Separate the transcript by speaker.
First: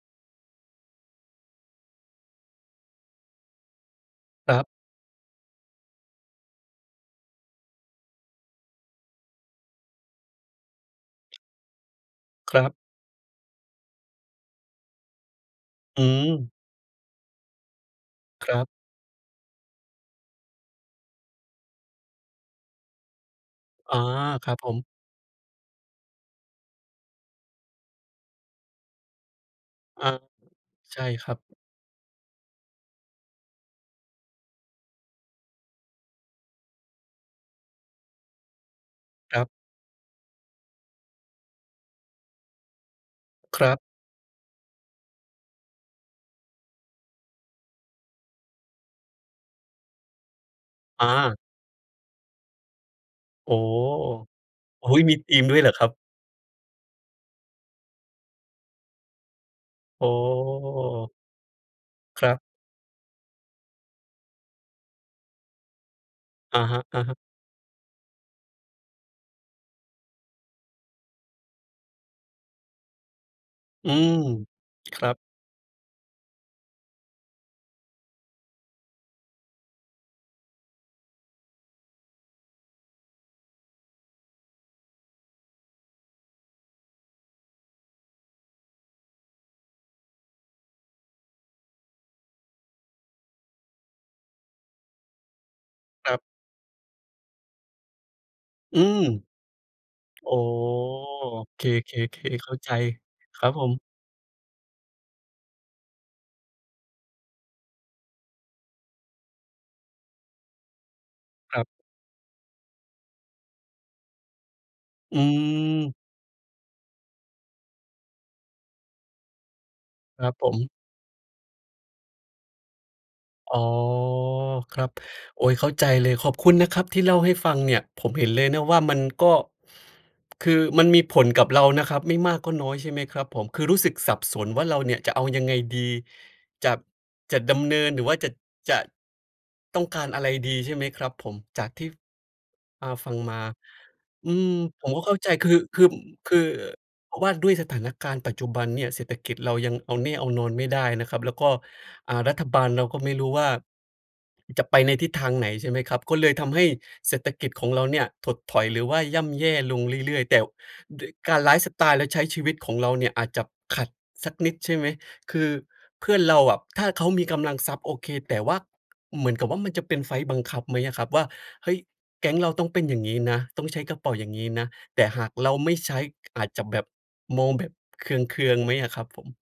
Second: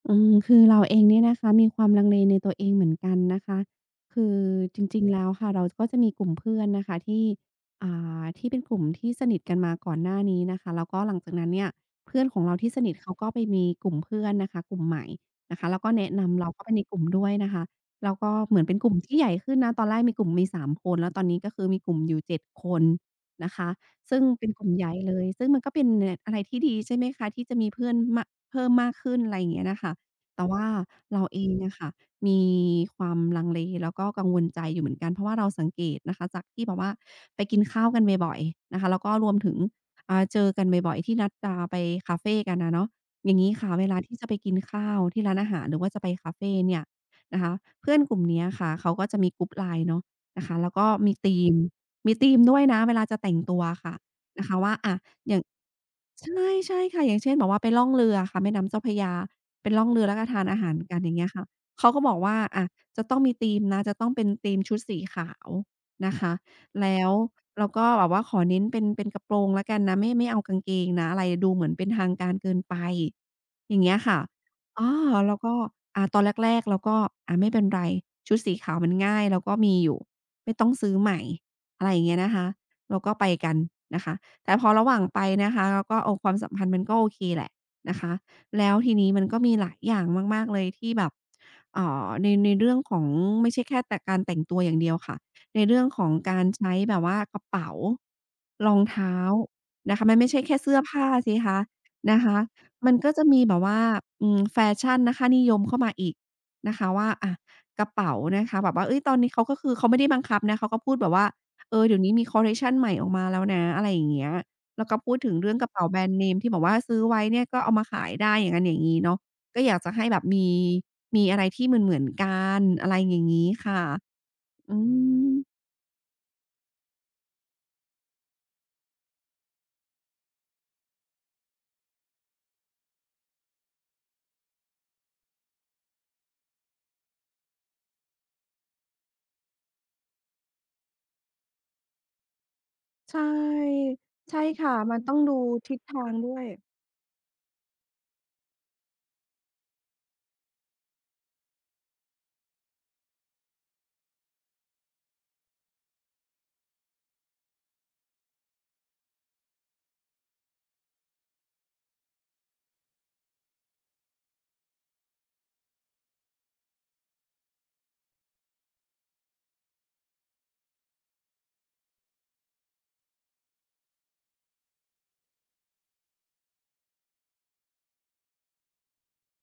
Speaker 1: อืม คือเราเองเนี่ยนะคะ มีความลังเลในตัวเองเหมือนกันนะคะ คือ
Speaker 2: ครับ
Speaker 1: จริง ๆ แล้วค่ะ เราก็จะมีกลุ่มเพื่อนนะคะ ที่ อ่า ที่เป็นกลุ่มที่สนิทกันมาก่อนหน้านี้นะคะ แล้วก็หลังจากนั้นเนี่ย เพื่อนของเ
Speaker 2: ค
Speaker 1: รา
Speaker 2: รั
Speaker 1: ที
Speaker 2: บ
Speaker 1: ่สนิทเขาก็ไปมีกลุ่มเพื่อนนะคะ กลุ่มใหม่นะคะ แล้วก็
Speaker 2: อ
Speaker 1: แ
Speaker 2: ื
Speaker 1: นะนำเรา
Speaker 2: ม
Speaker 1: เข้าไปในกลุ่มด้วยนะคะ แล้วก็
Speaker 2: ค
Speaker 1: เ
Speaker 2: ร
Speaker 1: หมื
Speaker 2: ั
Speaker 1: อ
Speaker 2: บ
Speaker 1: นเป็นกลุ่มที่ใหญ่ขึ้นนะ ตอนแรกมีกลุ่มมี 3 คน แล้วตอนนี้ก็คือมีกลุ่มอยู่ 7 คนนะคะ
Speaker 2: อ๋อ
Speaker 1: ซึ่งเป
Speaker 2: ค
Speaker 1: ็น
Speaker 2: รับ
Speaker 1: กลุ
Speaker 2: ผ
Speaker 1: ่มใ
Speaker 2: ม
Speaker 1: หญ่เลย ซึ่งมันก็เป็นอะไรที่ดี ใช่ไหมคะ ที่จะมีเพื่อน ม เพิ่มมากขึ้น ไรเงี้ยน่ะค่ะ
Speaker 2: อา
Speaker 1: แต่ว่า
Speaker 2: ใช่
Speaker 1: เรา
Speaker 2: ครั
Speaker 1: เ
Speaker 2: บ
Speaker 1: องอะค่ะมีความลังเล แล้วก็กังวลใจอยู่เหมือนกัน เพราะว่าเราสังเกตนะคะ จากที่แบบว่าไปกินข้าวกันบ่อย ๆ นะคะ แล้วก็รว
Speaker 2: ค
Speaker 1: ม
Speaker 2: รับ
Speaker 1: ถึง อ่า เจอกันบ่อย ๆ ที่นัดจะไปคาเฟกันอะเนาะ อย่างงี้
Speaker 2: ค
Speaker 1: ค
Speaker 2: ร
Speaker 1: ่ะ
Speaker 2: ับ
Speaker 1: เวลาที่จะไปกินข้าวที่ร้านอาหาร หรือว่าจะไปคาเฟเนี่ยนะคะ เพื่อนกลุ่มเนี้ยค่ะ เขาก็จะมี group LINE เนาะ นะคะ แล้วก็
Speaker 2: อ
Speaker 1: มีธ
Speaker 2: า
Speaker 1: ีม มีธีมด้วยนะเวลาจะแต่ง
Speaker 2: โอ
Speaker 1: ต
Speaker 2: ้
Speaker 1: ัว
Speaker 2: โ
Speaker 1: อะค่ะ นะคะว่า
Speaker 2: ฮ! โ
Speaker 1: อ
Speaker 2: ฮ
Speaker 1: ะ
Speaker 2: มีธ
Speaker 1: อย่
Speaker 2: ี
Speaker 1: าง
Speaker 2: มด้วยเหรอครับ?
Speaker 1: ใช่ ๆ ค่ะ อย่างเช่น แบบไปล่องเรือค่ะ แม่น้ำเจ้าพระยา ไปล่องเรื
Speaker 2: อ๋
Speaker 1: อ แล้วก็ทานอาหารกัน อย
Speaker 2: อ
Speaker 1: ่างเงี้ยค่ะ เขาก็บอก
Speaker 2: คร
Speaker 1: ว
Speaker 2: ั
Speaker 1: ่า
Speaker 2: บ
Speaker 1: อะจะต้องมีธีมนะ จะต้องเป็นธีมชุดสีขาวนะคะ
Speaker 2: อะฮ
Speaker 1: แล้ว
Speaker 2: ะ ๆ
Speaker 1: เราก็แบบว่าขอเน้นเป็น เป็นกระโปรงแล้วกันนะ ไม่ ไม่เอากางเกงนะ อะไรดูเหมือนเป็นทางการเกินไป อย่างเ
Speaker 2: อื
Speaker 1: งี้ย
Speaker 2: ม
Speaker 1: ค่ะ อา
Speaker 2: ครับ
Speaker 1: แล้วก็อะตอนแรก ๆ เราก็ อะไม่เป็นไร ชุดสีขาวมันง่ายเราก็มีอยู่ ไม่ต้องซื้อใหม่ อะไรเงี้ยนะคะ เราก็ไปกันนะคะ แต่พอระหว่างไปนะคะ เราก็เอาความสัมพันธ์มันก็โอเคแหละนะคะ แล้วทีนี้มันก็มีหลายอย่างมาก ๆ เลย ที่แบบ เอ่อ ใน ในเรื่องของ ไม่ใช่แค่แต่การแต่งตัวอย่างเดียวค่ะ ในเรื่องขอ
Speaker 2: ค
Speaker 1: ง
Speaker 2: รับ
Speaker 1: การใช้แบบว่า กระเป๋า ร
Speaker 2: อ
Speaker 1: อ
Speaker 2: ื
Speaker 1: งเ
Speaker 2: ม
Speaker 1: ท้านะคะ มันไม่
Speaker 2: อ๋
Speaker 1: ใ
Speaker 2: อ
Speaker 1: ช่แค่เสื้อผ้าสิคะ
Speaker 2: เค
Speaker 1: นะค
Speaker 2: ๆ
Speaker 1: ะ
Speaker 2: ๆ เข้าใจ
Speaker 1: มันก็จะม
Speaker 2: ค
Speaker 1: ี
Speaker 2: รับ
Speaker 1: แบ
Speaker 2: ผ
Speaker 1: บว่า
Speaker 2: ม
Speaker 1: อืม แฟชั่นนะ ค่านิยมเข้ามาอีกนะคะว่า อะ กระเป๋านะคะ แบบว่า เอ๊ย! ตอนนี้เขาก็คือเขาไม่ได้บังคับนะ เขาก็พูดแบบว่า
Speaker 2: ครับ
Speaker 1: เออ เดี๋ยวนี้มีคอลเลกชันใหม่ออกมาแล้วนะ อะไรอย่างเงี้ย แล้วก็พู
Speaker 2: อื
Speaker 1: ดถึงเรื่องกระเป๋า
Speaker 2: ม
Speaker 1: แบรนด์เนม ที่แบบว่าซื้อไว้เนี่ย ก็เอามาขายได้ อย่างงั้น อย่างงี้เนาะ ก็อยากจะให้แบ
Speaker 2: ค
Speaker 1: บ
Speaker 2: รับ
Speaker 1: ม
Speaker 2: ผ
Speaker 1: ี
Speaker 2: ม
Speaker 1: มีอะไรที่เหมือน ๆ กัน อะไรอย่างงี้
Speaker 2: อ๋อ
Speaker 1: ค่ะ อ
Speaker 2: ค
Speaker 1: ื
Speaker 2: รับ
Speaker 1: ม
Speaker 2: โอ๊ย เข้าใจเลย ขอบคุณนะครับที่เล่าให้ฟังเนี่ย ผมเห็นเลยนะว่ามันก็ คือมันมีผลกับเรานะครับไม่มากก็น้อย ใช่ไหมครับผม? คือรู้สึกสับสนว่า เราเนี่ยจะเอายังไงดี จะ จะดำเนินหรือว่าจะ จะต้องการอะไรดี ใช่ไหมครับผม จากที่ อ่า ฟั
Speaker 1: ใช
Speaker 2: ง
Speaker 1: ่
Speaker 2: มา อื
Speaker 1: ใช่
Speaker 2: ม
Speaker 1: ค่ะ
Speaker 2: ผม
Speaker 1: มั
Speaker 2: ก
Speaker 1: น
Speaker 2: ็เ
Speaker 1: ต
Speaker 2: ข
Speaker 1: ้
Speaker 2: ้
Speaker 1: อง
Speaker 2: าใจ
Speaker 1: ดู
Speaker 2: คือ
Speaker 1: ทิ
Speaker 2: ค
Speaker 1: ศ
Speaker 2: ือ
Speaker 1: ทางด้
Speaker 2: คื
Speaker 1: ว
Speaker 2: อ
Speaker 1: ย
Speaker 2: ว่าด้วยสถานการณ์ปัจจุบันเนี่ย เศรษฐกิจเรายังเอาแน่เอานอนไม่ได้นะครับ แล้วก็ อ่า รัฐบาลเราก็ไม่รู้ว่าจะไปในทิศทางไหน ใช่ไหมครับ ก็เลยทำให้เศรษฐกิจของเราเนี่ย ถดถอยหรือว่าย่ำแย่ลงเรื่อย ๆ แต่ด้วยการ ไลฟ์สไตล์และใช้ชีวิตของเราเนี่ย อาจจะขัดสักนิด ใช่ไหม? คือเพื่อนเราอะ ถ้าเขามีกำลังทรัพย์ โอเค แต่ว่าเหมือนกับว่า มันจะเป็นไฟลต์บังคับไหมอะครับว่า เฮ้ย แก๊งเราต้องเป็นอย่างงี้นะ ต้องใช้กระเป๋าอย่างงี้นะ แต่หากเราไม่ใช้ อาจจะแบบ มองแบบเคือง ๆ ไหมอะครับผม?